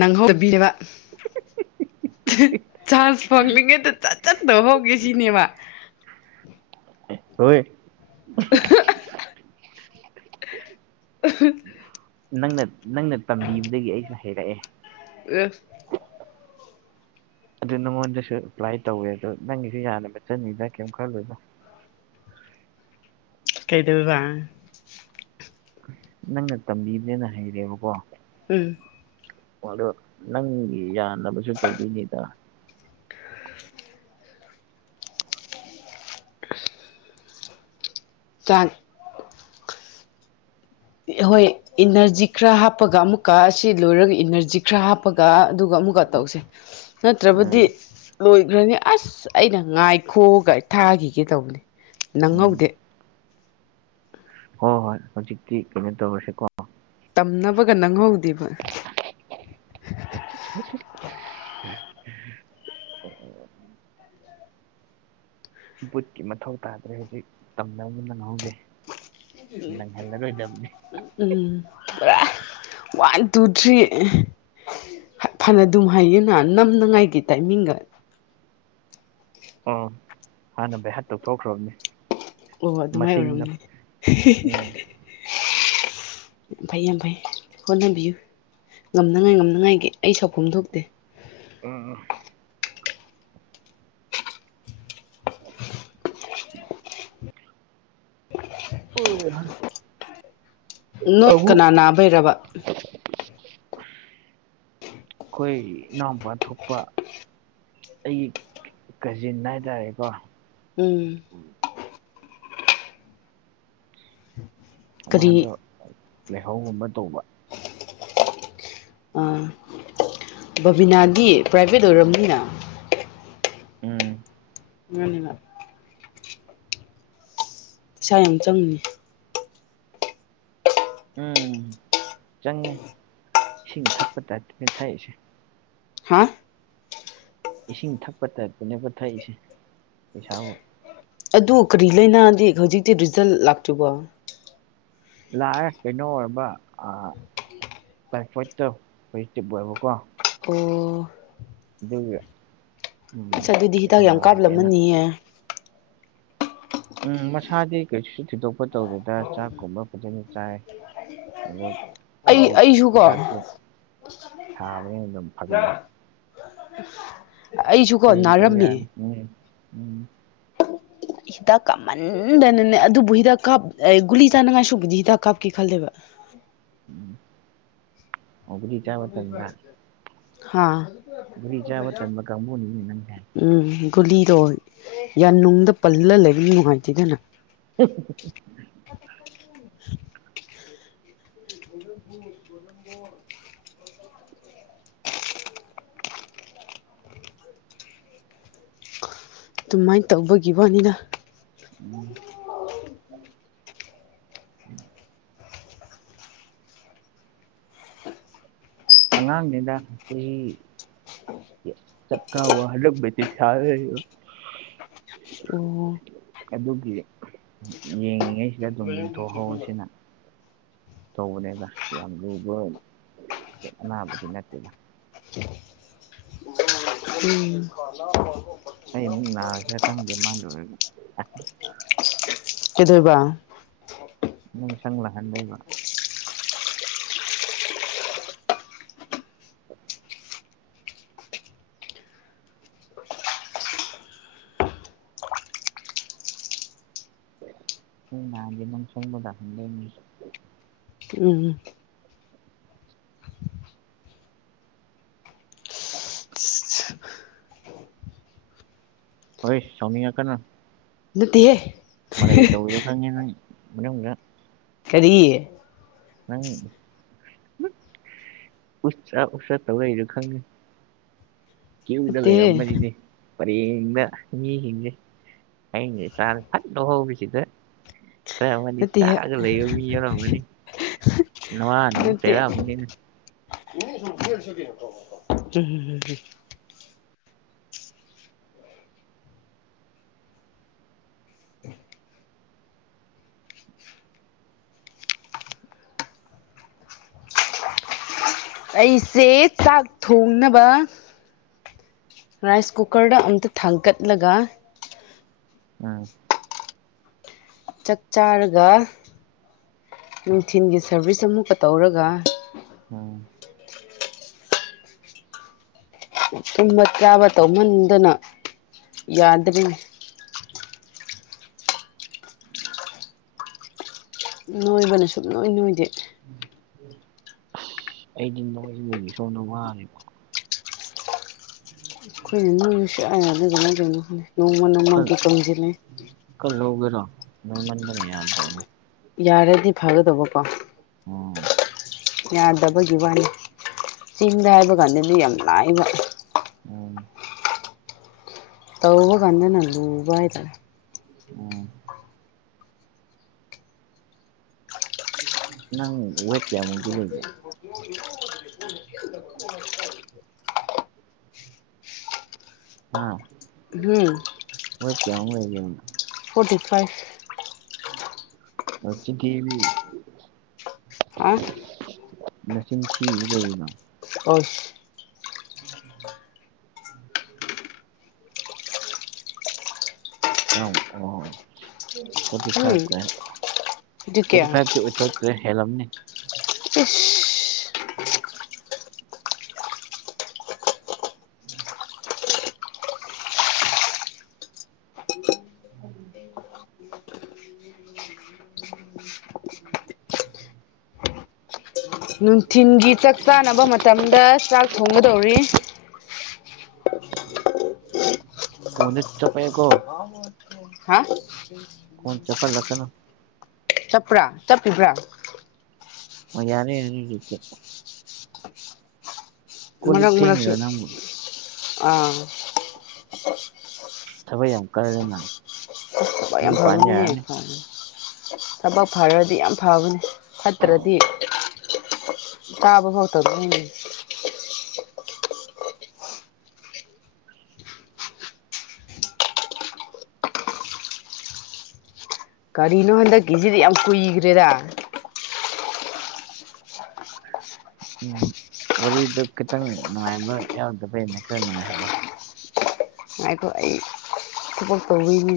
ꯅꯪꯍꯧꯗꯕꯤꯅ‌ꯦꯕ chance ꯐꯪꯂꯤꯉꯩꯗ ꯆꯠ ꯆꯠꯇꯕ [unintelligible] ꯍꯧꯒꯦ ꯁꯤꯅꯦꯕ ꯍꯣꯏ [unintelligible] ꯑꯍꯨ [unintelligible] ꯅꯪꯅ ꯅꯪꯅ ꯇꯝꯕꯤꯕꯗꯒꯤ ꯑꯩꯁꯨ ꯍꯩꯔꯛꯑꯦ ꯑꯦꯁ ꯑꯗꯨ ꯅꯉꯣꯟꯗꯁꯨ ꯑꯦꯄ꯭ꯂꯥꯏ ꯇꯧꯋꯦ ꯑꯗꯨ ꯅꯪꯒꯤꯁꯨ ꯌꯥꯅꯕ ꯆꯠꯅꯤꯗ ꯀꯩꯝ ꯈꯜꯂꯨꯅꯣ ꯀꯩꯗꯧꯏꯕ ꯅꯪꯅ ꯇꯝꯕꯤꯕꯅꯦꯅ ꯍꯩꯔꯦꯕꯀꯣ ꯎꯝ ꯑꯗꯣ [unintelligible] ꯅꯪꯒꯤ ꯌꯥꯅꯕꯁꯨ ꯇꯧꯕꯤꯅꯤꯗ [unintelligible] ꯆꯥꯔ ꯍꯣꯏ [unintelligible] ꯏꯅꯔꯖꯤ ꯈꯔ ꯍꯥꯞꯄꯒ ꯑꯃꯨꯛꯀ ꯁꯤ ꯂꯣꯏꯔꯒ ꯏꯅꯔꯖꯤ ꯈꯔ ꯍꯥꯞꯄꯒ ꯑꯗꯨꯒ ꯑꯃꯨꯛꯀ ꯇꯧꯁꯦ [inaudible] ꯅꯠꯇ꯭ꯔꯕꯨꯗꯤ ꯎꯝ ꯂꯣꯏꯒ꯭ꯔꯅꯤ ꯑꯏꯁ ꯑꯩꯅ ꯉꯥꯏꯈꯣ ꯀꯥꯏ ꯊꯥꯈꯤꯒꯦ ꯇꯧꯕꯅꯤ ꯎꯝ ꯅꯪꯍꯧꯗꯦ ꯍꯣꯏ ꯍꯣꯏ ꯍꯧꯖꯤꯛꯇꯤ ꯀꯩꯅꯣ ꯇꯧꯔꯁꯤꯀꯣ ꯇꯝꯅꯕꯒꯥ ꯅꯪꯍꯧꯗꯦꯕ [unintelligible] ꯕꯨꯠꯀꯤ ꯃꯊꯧ ꯇꯥꯗ꯭ꯔꯦ ꯍꯧꯖꯤꯛ ꯇꯝꯅꯕ ꯅꯪꯍꯧꯗꯦ ꯅꯪꯍꯜꯂꯔꯣꯏꯗꯕꯅꯤ [unintelligible] ꯎꯝ ꯄꯨꯔꯥ ꯋꯥꯟ ꯇꯨ ꯊ꯭ꯔꯤ ꯐꯥꯅꯗꯨꯝ ꯍꯥꯏꯩꯌꯦꯅ ꯅꯝꯅꯤꯉꯥꯏꯒꯤ ꯇꯥꯏꯃꯤꯡꯒꯥ ꯑꯥ ꯍꯥꯟꯅ ꯚꯩꯍꯥꯠ ꯇꯧꯊꯣꯛꯈ꯭ꯔꯕꯅꯤ ꯑꯣ ꯑꯗꯨꯃꯥꯏ ꯃꯁꯤꯡꯗꯣ ꯑꯣꯏꯔꯝꯅꯤ ꯎꯝ ꯐꯩ ꯌꯥꯝ ꯐꯩ ꯍꯣꯠꯅꯕꯤꯌꯨ ꯉꯝꯅꯉꯥꯏ ꯉꯝꯅꯉꯥꯏꯒꯤ ꯑꯩ ꯁꯥꯎꯐꯝ ꯊꯣꯛꯇꯦ ꯑꯥ ꯑꯥ [unintelligible] [unintelligible] ꯑꯃꯨꯛ ꯅꯣꯠ ꯀꯅꯥ ꯑꯩꯈꯣꯏ ꯅꯥꯕꯩꯔꯕ ꯑꯩꯈꯣꯏ ꯏꯅꯥꯎꯄꯥ ꯊꯣꯛꯄ ꯑꯩꯒꯤ ꯀꯥꯖꯤꯟ ꯍꯥꯏꯇꯥꯔꯦꯀꯣ ꯎꯝ ꯃꯥꯗꯣ ꯀꯔꯤ ꯂꯥꯏꯍꯧꯒꯨꯝꯕ ꯇꯧꯕ ꯑꯥ ꯕꯕꯤꯅꯥꯗꯤ ꯄ꯭ꯔꯥꯏꯚꯦꯠ ꯑꯣꯏꯔꯝꯅꯤꯅ ꯎꯝ ꯃꯥꯅꯤꯕ ꯄꯩꯁꯥ ꯌꯥꯝ ꯆꯪꯉꯅꯤ ꯎꯝ ꯆꯪꯉꯦ ꯏꯁꯤꯡ ꯊꯛꯄ ꯇꯥꯏꯞꯇꯥꯅꯤ ꯊꯛꯏꯁꯦ ꯍꯥ ꯏꯁꯤꯡ ꯊꯛꯄ ꯇꯥꯏꯞꯇꯥꯅꯦꯕ ꯊꯛꯏꯁꯦ ꯄꯩꯁꯥꯕꯨ ꯑꯗꯨ ꯀꯔꯤ ꯂꯩꯅꯥꯗꯤ ꯍꯧꯖꯤꯛꯇꯤ ꯔꯤꯖꯜ ꯂꯥꯛꯇ꯭ꯔꯤꯕꯣ ꯂꯥꯛꯑꯦ ꯀꯩꯅꯣ ꯑꯣꯏꯔꯕ ꯑꯥ ꯇꯥꯏꯄꯣꯏꯠꯇꯣ ꯄꯣꯖꯤꯇꯤꯕ ꯑꯣꯏꯕꯀꯣ ꯑꯣ ꯑꯗꯨꯒꯤ ꯎꯝ ꯑꯁ ꯑꯗꯨꯗꯤ ꯍꯤꯗꯥꯛ ꯁꯨꯝ ꯌꯥꯝ ꯅꯨꯡꯉꯥꯏꯇꯦꯅ ꯀꯥꯞꯂꯝꯃꯅꯤꯌꯦ ꯎꯝ ꯃꯁꯥꯗꯤ ꯀꯩꯁꯨ ꯊꯤꯗꯣꯛꯄ ꯇꯧꯗꯦꯗꯥ ꯆꯥꯛꯀꯨꯝꯕ ꯐꯖꯅ ꯆꯥꯏ ꯍꯥꯂꯣ ꯑꯩ ꯑꯩꯁꯨꯀꯣ ꯊꯥꯕꯅꯦ ꯑꯗꯨꯝ ꯐꯒꯠꯂꯦ [unintelligible] ꯑꯩꯁꯨꯀꯣ ꯍꯌꯦꯡ ꯇꯧ ꯌꯥꯅꯤ ꯅꯥꯔꯝꯃꯦ ꯎꯝ ꯍꯤꯗꯥꯛ ꯀꯥꯞꯃꯟꯗꯥꯅꯅꯦ ꯑꯗꯨꯕꯨ ꯍꯤꯗꯥꯛ ꯀꯥꯞ ꯒꯨꯂꯤ ꯆꯥꯅꯉꯥꯏꯁꯨꯕꯨꯗꯤ ꯍꯤꯗꯥꯛ ꯀꯥꯞꯀꯦ ꯈꯜꯂꯦꯕ ꯎꯝ ꯑꯣꯒꯨꯂꯤ ꯆꯥꯕ ꯍꯥꯥ ꯒꯨꯔꯤ ꯆꯥꯕ ꯇꯟꯕ ꯀꯥꯡꯕꯨꯅꯤꯅ ꯅꯪꯖꯦ ꯎꯝ ꯒꯨꯂꯤꯗꯣ ꯌꯥꯅꯨꯡꯗꯥ ꯄꯜꯂ ꯂꯩꯕ ꯅꯨꯡꯉꯥꯏꯇꯦꯗꯅ [unintelligible] [unintelligible] ꯑꯗꯨꯃꯥꯏꯟ ꯇꯧꯕꯒꯤ ꯋꯥꯅꯤꯗꯥ [unintelligible] [unintelligible] ꯑꯉꯥꯡꯅꯤꯗꯥ ꯆꯍꯤ ꯆꯠ ꯍꯂꯗꯤ ꯊꯌꯥ ꯑꯣ ꯎꯝ ꯑꯗꯨꯒꯤ ꯌꯦꯡꯉꯤꯉꯩꯁꯤꯗ ꯑꯗꯨꯝ ꯌꯦꯡꯊꯣꯛꯍꯧꯁꯤꯅ ꯇꯧꯕꯅꯦꯕ ꯌꯥꯝ ꯂꯨꯕ ꯑꯅꯥꯕꯗꯤ ꯅꯠꯇꯦꯗ [unintelligible] ꯑꯩ ꯃꯟꯅ ꯍꯦ ꯇꯪꯗꯦ ꯃꯥ ꯀꯊꯣꯏꯕ ꯅꯪ ꯁꯪꯂ ꯍꯥꯟꯗꯥꯏꯃ [unintelligible] ꯍꯅ ꯃꯣꯟ ꯆꯪꯕꯣꯗꯝꯗ ꯃꯤ ꯎꯝ ꯍꯣꯏ ꯁꯥꯎꯃꯤꯌꯥ ꯀꯅꯥ ꯅꯠꯇꯤꯍꯦ ꯃꯔꯥꯏ ꯗꯎꯏ ꯌꯎ ꯈꯪꯉꯦꯅ ꯃꯅ ꯃ꯭ꯔꯦ ꯀꯔꯤꯌꯦ ꯪ ꯎꯁ ꯎꯁꯥ ꯇꯥꯎ ꯂꯩꯥꯏꯔ ꯈꯪꯅꯤ ꯀ ꯂꯩ ꯅꯠꯇꯦꯍꯦ ꯑꯅꯤꯅꯦ ꯄꯔꯦꯡꯗ ꯃꯤꯁꯤꯡꯁꯦ ꯍꯌꯦꯡꯁꯦ ꯆꯥꯅ ꯐꯠꯅ ꯍꯧꯕꯧꯕꯤꯁꯤꯗ ꯈꯔ ꯑꯃꯅꯤꯅꯤ ꯅꯠꯇꯦꯍꯦ ꯆꯥꯒ ꯂꯩꯕ ꯃꯤ ꯌꯥꯎꯔꯝꯒꯅꯤ ꯅꯅꯨꯡꯉꯅꯅꯨꯡ ꯅꯠꯇꯦ ꯆꯔꯅꯤꯅꯦ [unintelligible] ꯎ ꯑꯩꯁꯦ ꯆꯥꯛ ꯊꯣꯡꯅꯕ ꯔꯥꯏꯁ ꯀꯨꯀꯔꯗ ꯑꯝꯇ ꯊꯥꯡꯀꯠꯂꯒ ꯎꯝ ꯆꯥꯛ ꯆꯥꯔꯒ ꯅꯨꯡꯊꯤꯜꯒꯤ ꯁꯥꯔꯚꯤꯁ ꯑꯃꯨꯛꯀ ꯇꯧꯔꯒ ꯑꯣꯝ ꯇꯨꯝꯕ ꯆꯥꯕ ꯇꯧꯍꯟꯗꯅ ꯌꯥꯗꯕꯅꯤ ꯅꯣꯏꯕꯅ ꯁꯨꯡ ꯂꯣꯏ ꯅꯣꯏꯗꯦ ꯑꯩꯗꯤ ꯅꯣꯏꯁꯤ ꯅꯨ ꯁꯣꯗ ꯋꯥꯔꯦꯀꯣ ꯑꯩꯈꯣꯏꯅ ꯅꯣꯡꯒꯤꯁ ꯑꯥꯏꯌꯥꯗ ꯀꯃꯥꯏꯅꯗꯧꯅꯣ ꯈꯜꯂꯦ ꯅꯣꯡꯃ ꯅꯣꯡꯃꯒꯤ ꯇꯝꯁꯤꯜꯂꯦ ꯀꯜꯂꯣꯒꯦꯔꯣ ꯅ ꯃꯟꯗꯅꯤ ꯌꯥꯗ ꯌꯥꯔꯗꯤ ꯐꯒꯗꯧꯕ ꯀꯣ ꯑꯣ ꯌꯥꯗꯕꯒꯤ ꯋꯥꯅꯤ ꯆꯤꯡꯗ ꯍꯥꯏꯕ ꯀꯥꯟꯗꯗꯤ ꯌꯥꯝ ꯂꯥꯏꯕ ꯑꯣꯝ ꯇꯧꯕ ꯀꯥꯟꯗ ꯅꯪ ꯂꯨꯕ ꯍꯥꯏꯇꯥꯔꯦ ꯎꯝ ꯅꯪ ꯋꯦꯠ ꯀꯌꯥꯃꯨꯛꯇꯤ ꯂꯩꯕꯦ ꯑꯥ ꯎꯝ ꯍꯣꯏꯀꯦ ꯌꯦꯅ ꯐꯣꯔꯇꯤ ꯐꯥꯏꯚ ꯍꯧꯆ ꯀ ꯍꯥ ꯃꯆꯅ ꯊꯤ ꯂꯩꯅ ꯑ ꯑꯣ ꯐꯣꯔꯇꯤ ꯎꯝ ꯐꯥꯏꯚ ꯀ ꯑꯗꯨ ꯐꯣꯔꯇꯤ ꯀꯌꯥ ꯐꯚ ꯑꯣꯏꯊ ꯍꯦꯜꯂꯝꯅꯤ ꯎ ꯎ ꯎ ꯅꯨꯡꯊꯤꯤꯟꯒꯤ ꯆꯥꯛ ꯆꯥꯅꯕ ꯃꯇꯝꯗ ꯆꯥꯛ ꯊꯣꯡꯒꯗꯧꯔꯤ ꯐꯣꯟꯣꯟ ꯆ ꯆꯞꯄꯦꯀꯣ ꯍꯥꯎ ꯍ ꯀꯣꯟ ꯆꯄꯜꯂꯛ ꯀꯅꯣ ꯆꯠꯄ꯭ꯔꯥ ꯆꯠꯄꯤꯕ꯭ꯔꯥ ꯌꯥꯔꯦ ꯌꯥꯅꯤ ꯅꯤꯡꯆꯦꯞꯄꯣ ꯀꯣꯜ ꯂꯤꯛ ꯃꯔꯛ ꯃꯔꯛ ꯁꯨ ꯐꯦꯡꯉꯤꯔꯣ ꯅꯪꯕꯨ ꯑꯥ ꯊꯕꯛ ꯌꯥꯝ ꯀꯜꯂ ꯃꯥꯜꯂꯦ ꯆ ꯄ ꯌꯥꯝ ꯐꯕꯅꯤ ꯑꯩꯈꯣꯏ ꯊꯕꯛ ꯐꯔꯗꯤ ꯌꯥꯝ ꯐꯕꯅꯦ ꯐꯠꯇ꯭ꯔꯗꯤ ꯇꯥꯕ ꯍ ꯇ ꯑꯗꯨꯅꯦ ꯀꯔꯤꯅꯣ ꯍꯟꯗꯛꯀꯤꯁꯤꯗꯤ ꯌꯥꯝ ꯀꯨꯏꯈ꯭ꯔꯦꯗ ꯎꯝ ꯋꯥꯔꯤꯗꯨ ꯈꯤꯇꯪ ꯅꯨꯡꯉꯥꯏꯕ ꯌꯥꯎꯗꯕꯩꯅꯦ ꯈꯔ ꯅꯨꯡꯉꯥꯏꯍꯜꯂꯣ ꯉꯥꯏꯈꯣ ꯑꯩ ꯊꯕꯛ ꯇꯧꯔꯤꯅꯦ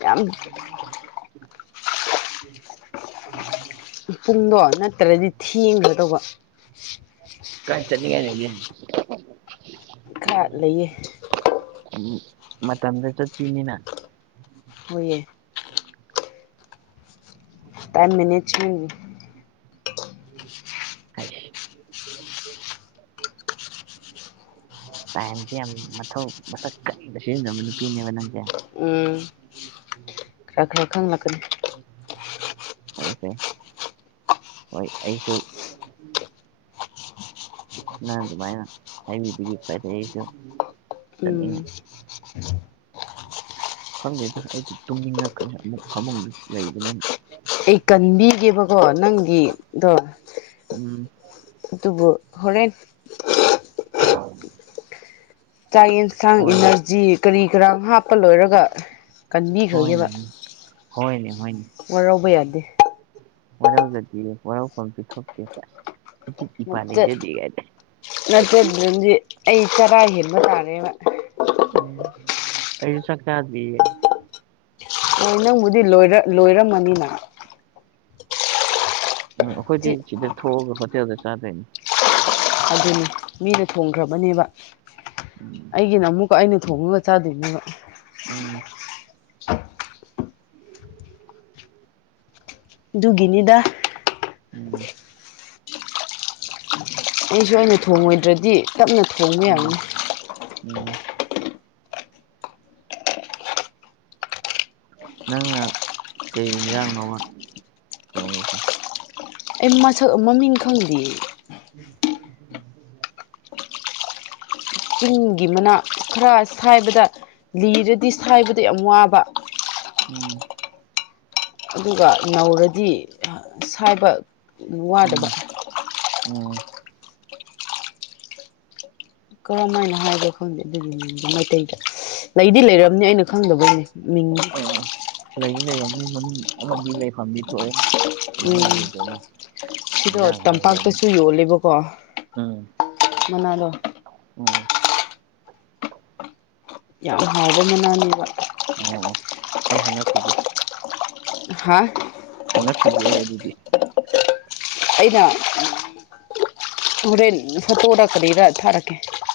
ꯌꯥꯝ ꯎꯝ ꯄꯨꯡꯗꯣ ꯅꯠꯇ꯭ꯔꯗꯤ ꯊꯦꯡꯒ꯭ꯔ ꯇꯧꯕ ꯀꯥꯏ ꯆꯠꯅꯤꯉꯥꯏ ꯂꯩꯒꯦ ꯈꯥ ꯂꯩꯌꯦ ꯎꯝ ꯃꯇꯝꯗ ꯆꯠ ꯄꯤꯅꯤꯅ ꯍꯣꯏꯌꯦ ꯇꯥꯏꯝ ꯃꯦꯅꯦꯖꯃꯦꯟꯠ ꯍꯥꯏ ꯇꯥꯏꯝꯁꯦ ꯌꯥꯝ ꯃꯊꯧ ꯃꯁꯛ ꯈꯪꯅ ꯁꯤꯖꯤꯟꯅꯕ ꯅꯨꯄꯤꯅꯦꯕ ꯅꯪꯁꯦ ꯎꯝ ꯈꯔꯥ ꯈꯔ ꯈꯪꯂꯒ ꯑꯩꯁꯦ ꯍꯣꯏ ꯑꯩꯁꯨ ꯅꯪ ꯑꯗꯨꯃꯥꯏꯅ ꯍꯥꯏꯕꯤꯕꯒꯤ ꯐꯔꯦ ꯑꯩꯁꯨ ꯎꯝ ꯆꯠꯅꯤꯡꯉꯅꯤ ꯈꯪꯗꯦꯗ ꯑꯩꯗꯤ ꯇꯨꯝꯅꯤꯡꯉꯛ ꯀ ꯑꯃꯨꯛ ꯐꯃꯨꯡ ꯂꯩꯕꯅꯦꯅ ꯑꯩ ꯀꯟꯕꯤꯒꯦꯕꯀꯣ ꯅꯪꯒꯤꯗꯣ ꯎꯝ ꯑꯗꯨꯕꯨ ꯍꯣꯔꯦꯟ ꯆꯥꯛ ꯌꯦꯟꯁꯥꯡ ꯍꯣꯏꯅꯦ ꯏꯅꯔꯖꯤ ꯀꯔꯤ ꯀꯔꯥꯡ ꯍꯥꯞꯄ ꯂꯣꯏꯔꯒ ꯍꯣꯏꯅꯦ ꯀꯟꯕꯤꯈ꯭ꯔꯒꯦꯕ ꯍꯣꯏꯅꯦ ꯍꯣꯢꯅꯦ ꯋꯥꯔꯧꯕ ꯌꯥꯗꯦ ꯋꯥꯔꯧꯖꯗꯦ ꯋꯥꯔꯧꯐꯝꯁꯨ ꯊꯣꯛꯇꯦ ꯏꯇꯤꯛ ꯏꯄꯥ ꯂꯩꯖꯗꯦ ꯀꯥꯏꯅ ꯅꯠꯇꯗꯨꯗꯗꯤ ꯑꯩ ꯆꯔꯥ ꯍꯦꯟꯕ ꯇꯥꯔꯦꯕ ꯎꯝ ꯑꯩꯩꯁꯨ ꯆꯥꯛꯆꯥꯗ꯭ꯔꯤꯌꯦ ꯍꯣꯏ ꯅꯪꯕꯨꯗꯤ ꯂꯣꯏꯔꯝꯃꯅꯤꯅ ꯎꯝ ꯆꯤ ꯑꯩꯈꯣꯏꯗꯤ ꯁꯤꯗ ꯊꯣꯛꯑꯒ ꯍꯣꯇꯦꯜꯗ ꯆꯥꯗꯣꯏꯅꯤ ꯑꯗꯨꯅꯤ ꯃꯤꯅ ꯊꯣꯡꯈ꯭ꯔꯕꯅꯦꯕ ꯎꯝ ꯑꯩꯒꯤꯅ ꯑꯃꯨꯛ ꯀ ꯑꯩꯅ ꯊꯣꯡꯉꯒ ꯆꯥꯗꯣꯏꯅꯦꯕ ꯎꯝ ꯗꯨꯒꯤꯅꯤꯗ ꯎꯝ ꯑꯩꯁꯨ ꯑ ꯑꯣꯏꯅ ꯊꯣꯡꯉꯣꯏꯗ꯭ꯔꯗꯤ ꯇꯞꯅ ꯊꯣꯡꯕ ꯎꯝ ꯌꯥꯅꯤ ꯎꯝ ꯅꯪꯅ ꯀꯩ ꯢꯟꯖꯥꯡꯅꯣ ꯊꯣꯡꯗꯣꯏꯁꯦ ꯑꯩ ꯃꯁꯛ ꯃꯃꯤꯡ ꯈꯪꯗꯤꯌꯦ ꯑꯗꯨ [unintelligible] ꯆꯤꯡꯒꯤ ꯃꯅꯥ ꯈꯔ ꯁꯥꯏꯕꯗ ꯂꯤꯔꯗꯤ ꯁꯥꯏꯕꯗ ꯌꯥꯝ ꯋꯥꯕ ꯎꯝ ꯑꯗꯨꯒ ꯅꯧꯔꯗꯤ ꯁꯥꯏꯕ ꯎꯝ ꯋꯥꯗꯕ ꯎꯝ ꯀꯔꯝ ꯍꯥꯏꯅ ꯍꯥꯏꯕꯅ‌ꯣ ꯈꯪꯗꯦ ꯑꯗꯨꯒꯤꯅ‌ꯦ ꯃꯩꯇꯩꯗ ꯂꯩꯗꯤ ꯂꯩꯔꯝꯅꯤ ꯑꯩꯅ ꯈꯪꯗꯕꯩꯅꯤ ꯑ ꯂꯩꯗꯤ ꯂꯩꯔꯝꯅꯤ ꯃꯃꯤꯡ ꯑꯃꯗꯤ ꯂꯩꯐꯝꯗꯤ ꯊꯣꯛꯑꯦ ꯀꯃꯥꯏꯅ ꯎꯝ ꯂꯩꯔꯣꯏꯗꯣꯏꯅꯣ ꯑꯗ‌ꯣ ꯏꯟꯖꯥꯡ ꯍꯥꯏꯕꯒ ꯑꯃ ꯇꯝꯄꯥꯛꯇꯁꯨ ꯌꯣꯜꯂꯦꯕ ꯀꯣ ꯎꯝ ꯃꯅꯥꯗꯣ ꯎꯝ ꯌꯥꯝ ꯍꯥꯎꯕ ꯃꯅꯥꯅꯦꯕ ꯑꯣ ꯑꯩ ꯍꯪꯉꯛꯈꯤꯒꯦ ꯍꯥꯥ ꯍꯪꯉꯛꯈꯤꯒꯦ ꯑꯗꯨꯗꯤ ꯑꯩꯅ ꯍꯣꯔꯦꯟ ꯐꯣꯇꯣꯔ ꯀꯔꯤꯔ ꯊꯥꯔꯛꯀꯦ